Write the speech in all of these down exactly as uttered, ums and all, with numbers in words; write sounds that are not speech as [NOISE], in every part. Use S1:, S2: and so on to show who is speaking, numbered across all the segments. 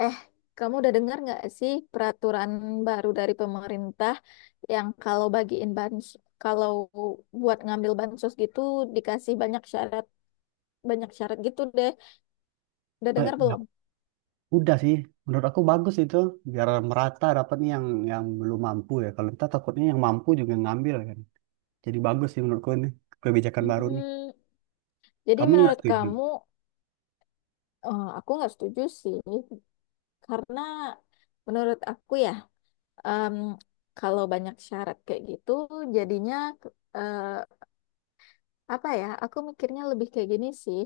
S1: Eh, kamu udah dengar nggak sih peraturan baru dari pemerintah yang kalau bagiin bansos, kalau buat ngambil bansos gitu dikasih banyak syarat, banyak syarat gitu deh. Udah
S2: Eh,
S1: dengar
S2: ya
S1: belum?
S2: udah sih, menurut aku bagus itu biar merata dapatnya yang yang belum mampu ya. Kalau kita takutnya yang mampu juga ngambil kan. Jadi bagus sih menurutku ini kebijakan baru nih.
S1: Hmm, Jadi
S2: Kamu nih nggak
S1: menurut
S2: setuju?
S1: kamu, eh, aku nggak setuju sih, karena menurut aku ya, em, kalau banyak syarat kayak gitu, jadinya eh, apa ya, aku mikirnya lebih kayak gini sih.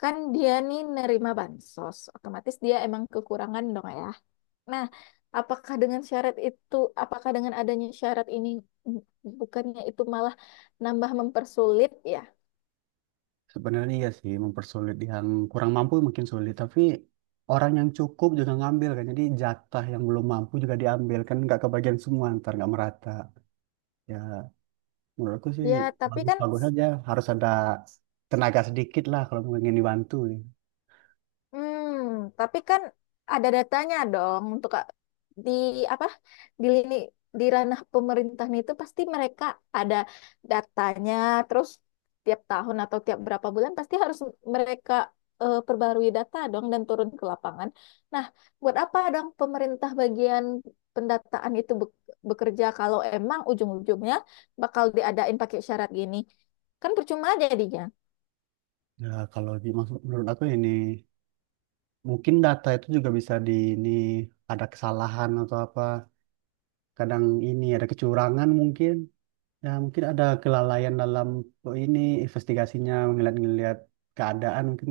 S1: Kan dia nih nerima bansos, otomatis dia emang kekurangan dong ya. Nah, apakah dengan syarat itu apakah dengan adanya syarat ini, mm, bukannya itu malah nambah mempersulit ya?
S2: Sebenarnya iya sih mempersulit yang kurang mampu makin sulit. Tapi orang yang cukup juga ngambil kan. Jadi jatah yang belum mampu juga diambil kan nggak kebagian semua ntar nggak merata. Ya menurutku sih
S1: Ya, tapi kan.
S2: bagus-bagus aja. Harus ada tenaga sedikit lah kalau ingin dibantu. Nih.
S1: Hmm, tapi kan ada datanya dong, untuk Kak- di apa di lini di ranah pemerintahan itu pasti mereka ada datanya. Terus tiap tahun atau tiap berapa bulan pasti harus mereka eh, perbarui data dong, dan turun ke lapangan. Nah, buat apa dong pemerintah bagian pendataan itu bek- bekerja kalau emang ujung-ujungnya bakal diadain pakai syarat gini? Kan percuma jadinya.
S2: Ya kalau dimaksud menurut aku ini mungkin data itu juga bisa di ini ada kesalahan atau apa. Kadang ini ada kecurangan mungkin. Ya mungkin ada kelalaian dalam oh, ini investigasinya ngeliat-ngeliat keadaan mungkin.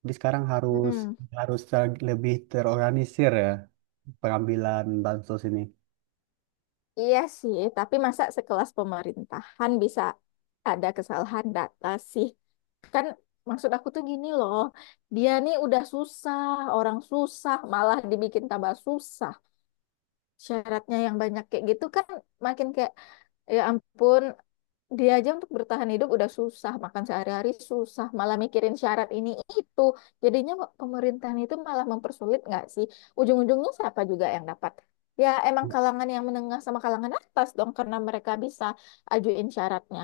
S2: Jadi sekarang harus
S1: Hmm.
S2: harus ter- lebih terorganisir ya pengambilan bansos ini.
S1: Iya sih, tapi masa sekelas pemerintahan bisa ada kesalahan data sih? Kan maksud aku tuh gini loh, dia nih udah susah, orang susah, malah dibikin tambah susah. Syaratnya yang banyak kayak gitu kan makin kayak, ya ampun, dia aja untuk bertahan hidup udah susah, makan sehari-hari susah, malah mikirin syarat ini itu. Jadinya pemerintahan itu malah mempersulit nggak sih? Ujung-ujungnya siapa juga yang dapat? Ya emang
S2: Ya,
S1: kalangan yang menengah sama kalangan atas dong, karena mereka bisa ajuin syaratnya.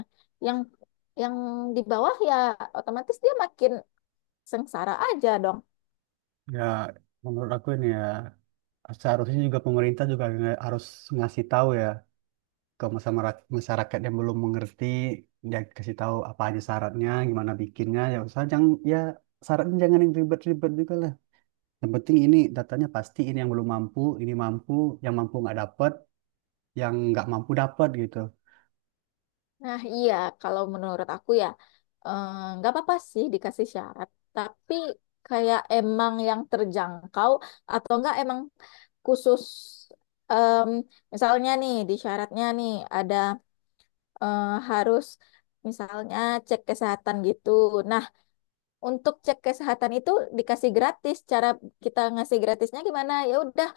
S1: Yang yang di bawah ya otomatis dia makin sengsara aja dong.
S2: ya, menurut aku ini ya seharusnya juga pemerintah juga nge- harus ngasih tahu ya ke masyarakat masyarakat yang belum mengerti, dia kasih tahu apa aja syaratnya gimana bikinnya ya, usah jangan ya syaratnya jangan yang ribet-ribet juga lah, yang penting ini datanya pasti ini yang belum mampu ini mampu, yang mampu nggak dapat, yang nggak mampu dapat gitu.
S1: Nah, iya, kalau menurut aku ya, eh, nggak apa-apa sih dikasih syarat, tapi kayak emang yang terjangkau, atau enggak emang khusus, em, misalnya nih, di syaratnya nih ada, eh, harus misalnya cek kesehatan gitu. Nah, untuk cek kesehatan itu dikasih gratis. Cara kita ngasih gratisnya gimana? Ya udah,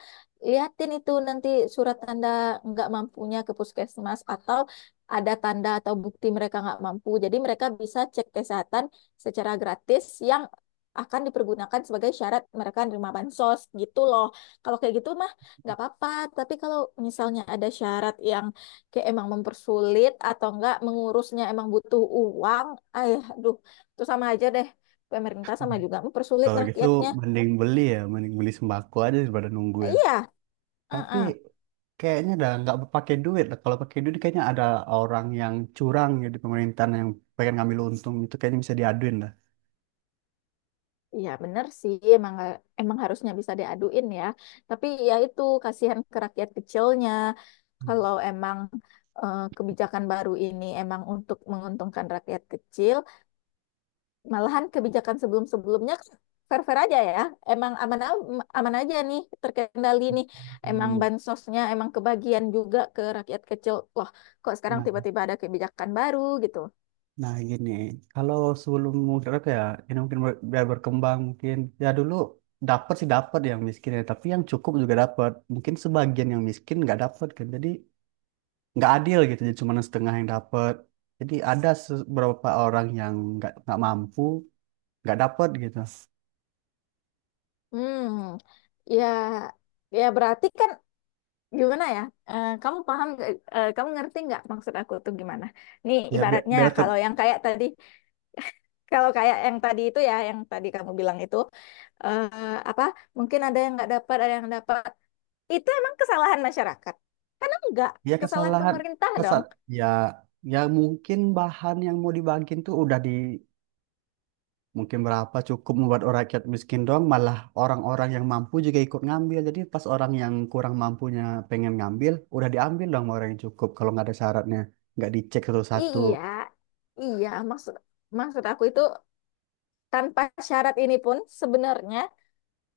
S1: liatin itu nanti surat tanda nggak mampunya ke puskesmas, atau ada tanda atau bukti mereka nggak mampu. Jadi mereka bisa cek kesehatan secara gratis yang akan dipergunakan sebagai syarat mereka menerima bansos gitu loh. Kalau kayak gitu mah nggak apa-apa. Tapi kalau misalnya ada syarat yang kayak emang mempersulit, atau enggak mengurusnya emang butuh uang, ayah, aduh, itu sama aja deh, pemerintah
S2: Hmm.
S1: sama juga mempersulit
S2: Kalau gitu
S1: rakyatnya.
S2: mending beli ya, mending beli sembako aja daripada nunggu ya.
S1: Iya,
S2: Tapi
S1: uh-uh.
S2: kayaknya udah nggak pakai duit lah, kalau pakai duit kayaknya ada orang yang curang ya di pemerintahan yang pengen ngambil untung itu, kayaknya bisa diaduin lah.
S1: Iya bener sih, emang emang harusnya bisa diaduin ya. Tapi ya itu kasihan ke rakyat kecilnya. Kalau emang eh, kebijakan baru ini emang untuk menguntungkan rakyat kecil, malahan kebijakan sebelum-sebelumnya fair-fair aja ya. Emang aman aman aja nih, terkendali nih. Emang
S2: Hmm.
S1: bansosnya emang kebagian juga ke rakyat kecil. Wah, kok sekarang
S2: Nah.
S1: tiba-tiba ada kebijakan baru gitu.
S2: Nah gini, kalau sebelum mungkin apa ya, ini mungkin ber- biar berkembang mungkin, ya dulu dapat sih, dapat yang miskin ya, tapi yang cukup juga dapat. Mungkin sebagian yang miskin nggak dapat kan, jadi nggak adil gitu, jadi cuma setengah yang dapat. Jadi ada se- beberapa orang yang nggak nggak mampu nggak dapat gitu.
S1: Hmm, ya, ya berarti kan, gimana ya? Eh, kamu paham, nggak- eh, kamu ngerti nggak maksud aku tuh gimana? Nih
S2: Ya biar,
S1: ibaratnya
S2: biar
S1: kalau
S2: ter-
S1: yang kayak tadi, kalau kayak yang tadi itu ya, yang tadi kamu bilang itu, eh, apa? Mungkin ada yang nggak dapat, ada yang dapat. Itu emang kesalahan masyarakat? Karena enggak,
S2: ya
S1: kesalahan
S2: kesalahan,
S1: pemerintah dong.
S2: kesal ya, ya mungkin bahan yang mau dibagiin tuh udah di mungkin berapa cukup membuat orang rakyat miskin doang, malah orang-orang yang mampu juga ikut ngambil. Jadi pas orang yang kurang mampunya pengen ngambil, udah diambil dong sama orang yang cukup kalau nggak ada syaratnya, nggak dicek satu-satu.
S1: Iya, iya. Maksud maksud aku itu tanpa syarat ini pun sebenarnya,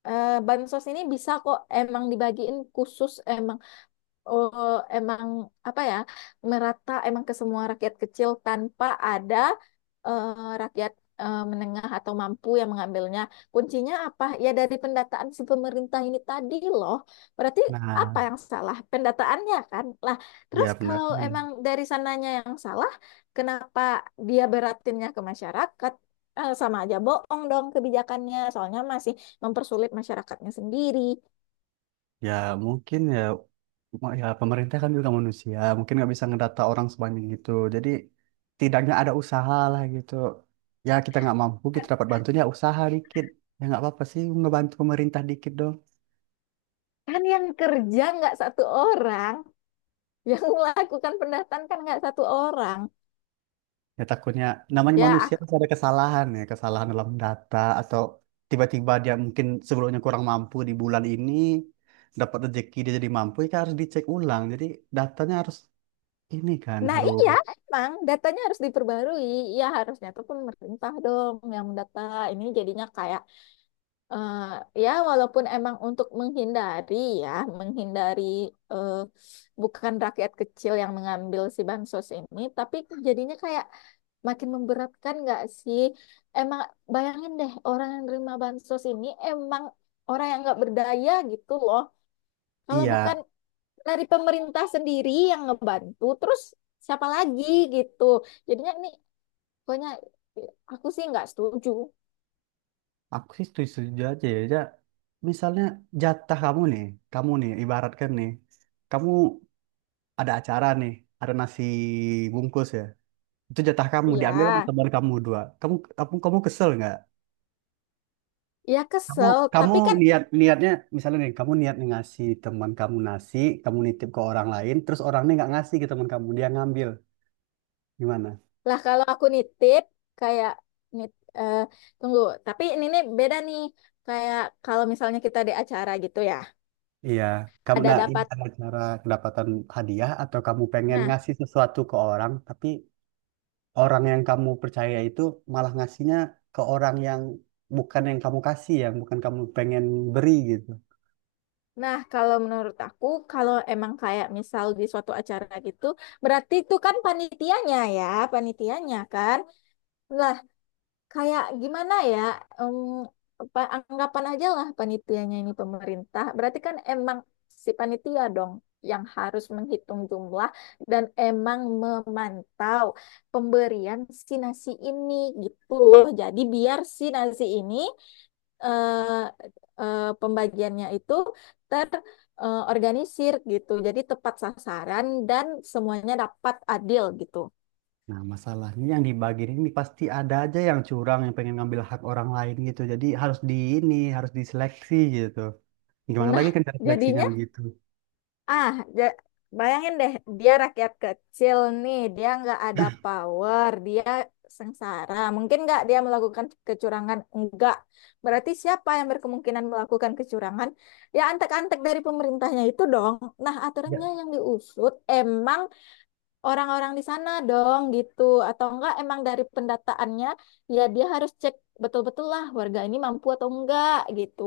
S1: eh, bansos ini bisa kok emang dibagiin khusus, oh, emang apa ya, merata emang ke semua rakyat kecil tanpa ada eh, rakyat eh, menengah atau mampu yang mengambilnya. Kuncinya apa? Ya dari pendataan si pemerintah ini tadi loh. Berarti apa
S2: Nah,
S1: yang salah? Pendataannya kan. Lah, terus
S2: ya
S1: kalau
S2: pendataan.
S1: emang dari sananya yang salah, kenapa dia beratinnya ke masyarakat? Eh, sama aja bohong dong kebijakannya. Soalnya masih mempersulit masyarakatnya sendiri.
S2: Ya mungkin ya, ma- ya pemerintah kan juga manusia, mungkin nggak bisa ngedata orang sebanyak itu. Jadi tidaknya ada usaha lah gitu. Ya kita nggak mampu, kita dapat bantunya usaha dikit. Ya nggak apa-apa sih, ngebantu pemerintah dikit dong.
S1: Kan yang kerja nggak satu orang. Yang melakukan pendataan kan nggak satu orang.
S2: Ya takutnya namanya
S1: ya
S2: manusia
S1: ak-
S2: pasti ada kesalahan ya, kesalahan dalam data atau tiba-tiba dia mungkin sebelumnya kurang mampu, di bulan ini dapat rezeki dia jadi mampu, ya kan harus dicek ulang. Jadi datanya harus ini kan
S1: nah,
S2: harus
S1: iya, emang datanya harus diperbarui. Ya harusnya tuh pemerintah dong yang mendata. Ini jadinya kayak, eh, ya walaupun emang untuk menghindari, ya menghindari, eh, bukan rakyat kecil yang mengambil si bansos ini, tapi jadinya kayak makin memberatkan nggak sih? Emang, bayangin deh, orang yang nerima bansos ini emang orang yang nggak berdaya gitu loh. Kalau bukan
S2: iya,
S1: dari pemerintah sendiri yang ngebantu, terus siapa lagi gitu? Jadinya ini, pokoknya aku sih nggak setuju.
S2: aku sih setuju aja ya. Ja. Misalnya jatah kamu nih, kamu nih ibaratkan nih, kamu ada acara nih, ada nasi bungkus ya. Itu jatah kamu diambil sama
S1: Ya,
S2: teman kamu dua. Kamu kamu kamu kesel nggak?
S1: ya
S2: Kamu
S1: kesel,
S2: kamu
S1: tapi kan.
S2: niat niatnya misalnya nih kamu niat nih ngasih teman kamu nasi, kamu nitip ke orang lain, terus orangnya nggak ngasih ke teman kamu, dia ngambil. Gimana?
S1: Lah, kalau aku nitip, kayak nit eh, tunggu, tapi ini nih beda nih, kayak kalau misalnya kita di acara gitu ya,
S2: Iya, kamu
S1: ada
S2: nah ini
S1: dapat.
S2: ada cara kedapatan hadiah atau kamu pengen
S1: Nah,
S2: ngasih sesuatu ke orang tapi orang yang kamu percaya itu malah ngasihnya ke orang yang bukan yang kamu kasih, yang bukan kamu pengen beri gitu.
S1: nah, kalau menurut aku, kalau emang kayak misal di suatu acara gitu, berarti itu kan panitianya ya, panitianya kan. Nah, kayak gimana ya, em, pa- anggapan aja lah panitianya ini pemerintah, berarti kan emang si panitia dong yang harus menghitung jumlah dan emang memantau pemberian si nasi ini, gitu loh. Jadi biar si nasi ini, eh, eh, pembagiannya itu terorganisir gitu, jadi tepat sasaran dan semuanya dapat adil gitu.
S2: Nah, masalahnya yang dibagiin ini pasti ada aja yang curang yang pengen ngambil hak orang lain gitu. Jadi harus di ini, harus diseleksi gitu. Gimana
S1: Nah,
S2: lagi kan dari seleksinya
S1: jadinya,
S2: begitu.
S1: Ah, ja- bayangin deh, dia rakyat kecil nih, dia nggak ada power, dia sengsara. Mungkin nggak dia melakukan kecurangan? Enggak. Berarti siapa yang berkemungkinan melakukan kecurangan? Ya antek-antek dari pemerintahnya itu dong. Nah, aturannya
S2: Ya,
S1: yang diusut emang orang-orang di sana dong gitu. Atau enggak emang dari pendataannya, ya dia harus cek betul-betul lah warga ini mampu atau enggak gitu.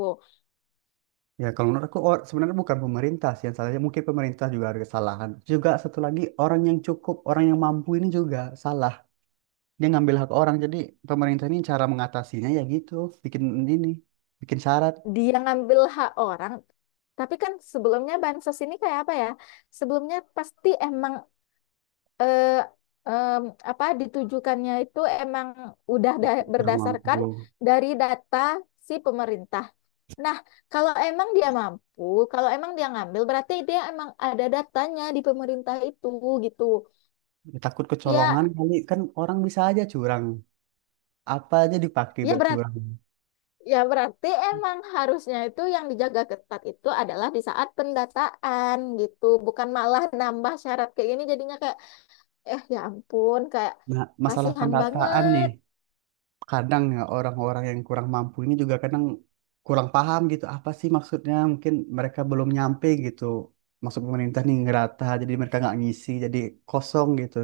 S2: ya kalau menurut aku or- sebenarnya bukan pemerintah sih yang salahnya. Mungkin pemerintah juga ada kesalahan. Juga satu lagi orang yang cukup, orang yang mampu ini juga salah. Dia ngambil hak orang. Jadi pemerintah ini cara mengatasinya ya gitu, bikin ini, bikin syarat
S1: Dia ngambil hak orang, tapi kan sebelumnya bansos ini kayak apa ya, sebelumnya pasti emang eh, em, apa ditujukannya itu emang udah da-
S2: kurang mampu.
S1: berdasarkan dari data si pemerintah. Nah, kalau emang dia mampu, kalau emang dia ngambil, berarti dia emang ada datanya di pemerintah itu gitu.
S2: Ya, takut kecolongan
S1: Ya,
S2: kali kan orang bisa aja curang. Apa aja dipakai
S1: ya
S2: buat curang.
S1: berarti. Ya, berarti emang harusnya itu yang dijaga ketat itu adalah di saat pendataan gitu, bukan malah nambah syarat kayak gini. Jadinya kayak, eh ya ampun, kayak
S2: Nah, masalah
S1: kasihan
S2: pendataan nih.
S1: banget.
S2: Kadang ya orang-orang yang kurang mampu ini juga kadang kurang paham gitu apa sih maksudnya, mungkin mereka belum nyampe gitu maksud pemerintah nih ngerata, jadi mereka nggak ngisi jadi kosong gitu.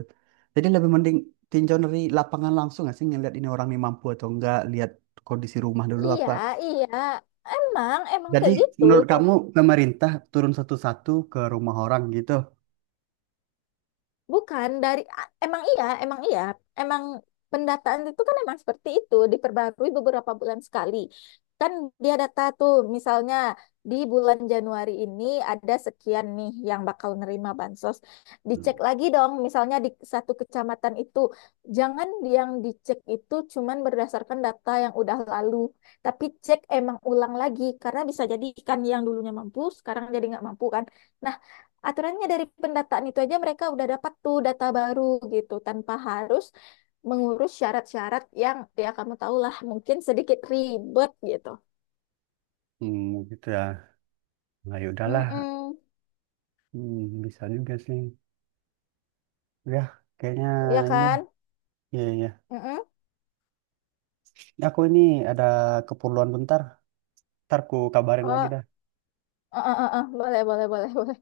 S2: Jadi lebih mending tinjau dari lapangan langsung nggak sih, ngeliat ini orang nih mampu atau enggak, lihat kondisi rumah dulu
S1: Iya,
S2: apa,
S1: iya. Emang emang
S2: jadi
S1: kayak gitu.
S2: menurut kamu pemerintah turun satu-satu ke rumah orang gitu.
S1: Bukan dari a- emang iya, emang iya, emang pendataan itu kan emang seperti itu, diperbarui beberapa bulan sekali. Kan dia data tuh, misalnya di bulan Januari ini ada sekian nih yang bakal nerima bansos.
S2: Hmm,
S1: Dicek lagi dong misalnya di satu kecamatan itu. Jangan yang dicek itu cuman berdasarkan data yang udah lalu, tapi cek emang ulang lagi, karena bisa jadi kan yang dulunya mampu sekarang jadi nggak mampu kan. Nah, aturannya dari pendataan itu aja mereka udah dapat tuh data baru gitu, tanpa harus mengurus syarat-syarat yang, ya, kamu tahulah, mungkin sedikit ribet gitu.
S2: hmm, gitu ya. Nah, ya udahlah.
S1: Mm-mm.
S2: Hmm, bisa juga sih. Ya, kayaknya
S1: Ya
S2: ini.
S1: kan?
S2: Iya, ya
S1: Mm-mm.
S2: aku ini ada keperluan bentar. Ntar ku kabarin lagi
S1: Oh,
S2: dah.
S1: eh, eh, eh, eh. Boleh, boleh, boleh, [LAUGHS] boleh.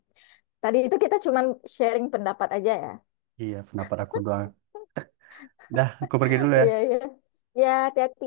S1: Tadi itu kita cuman sharing pendapat aja ya.
S2: Iya, pendapat aku doang. Dah, aku pergi
S1: [LAUGHS]
S2: dulu
S1: Iya,
S2: ya.
S1: iya. Ya, hati-hati.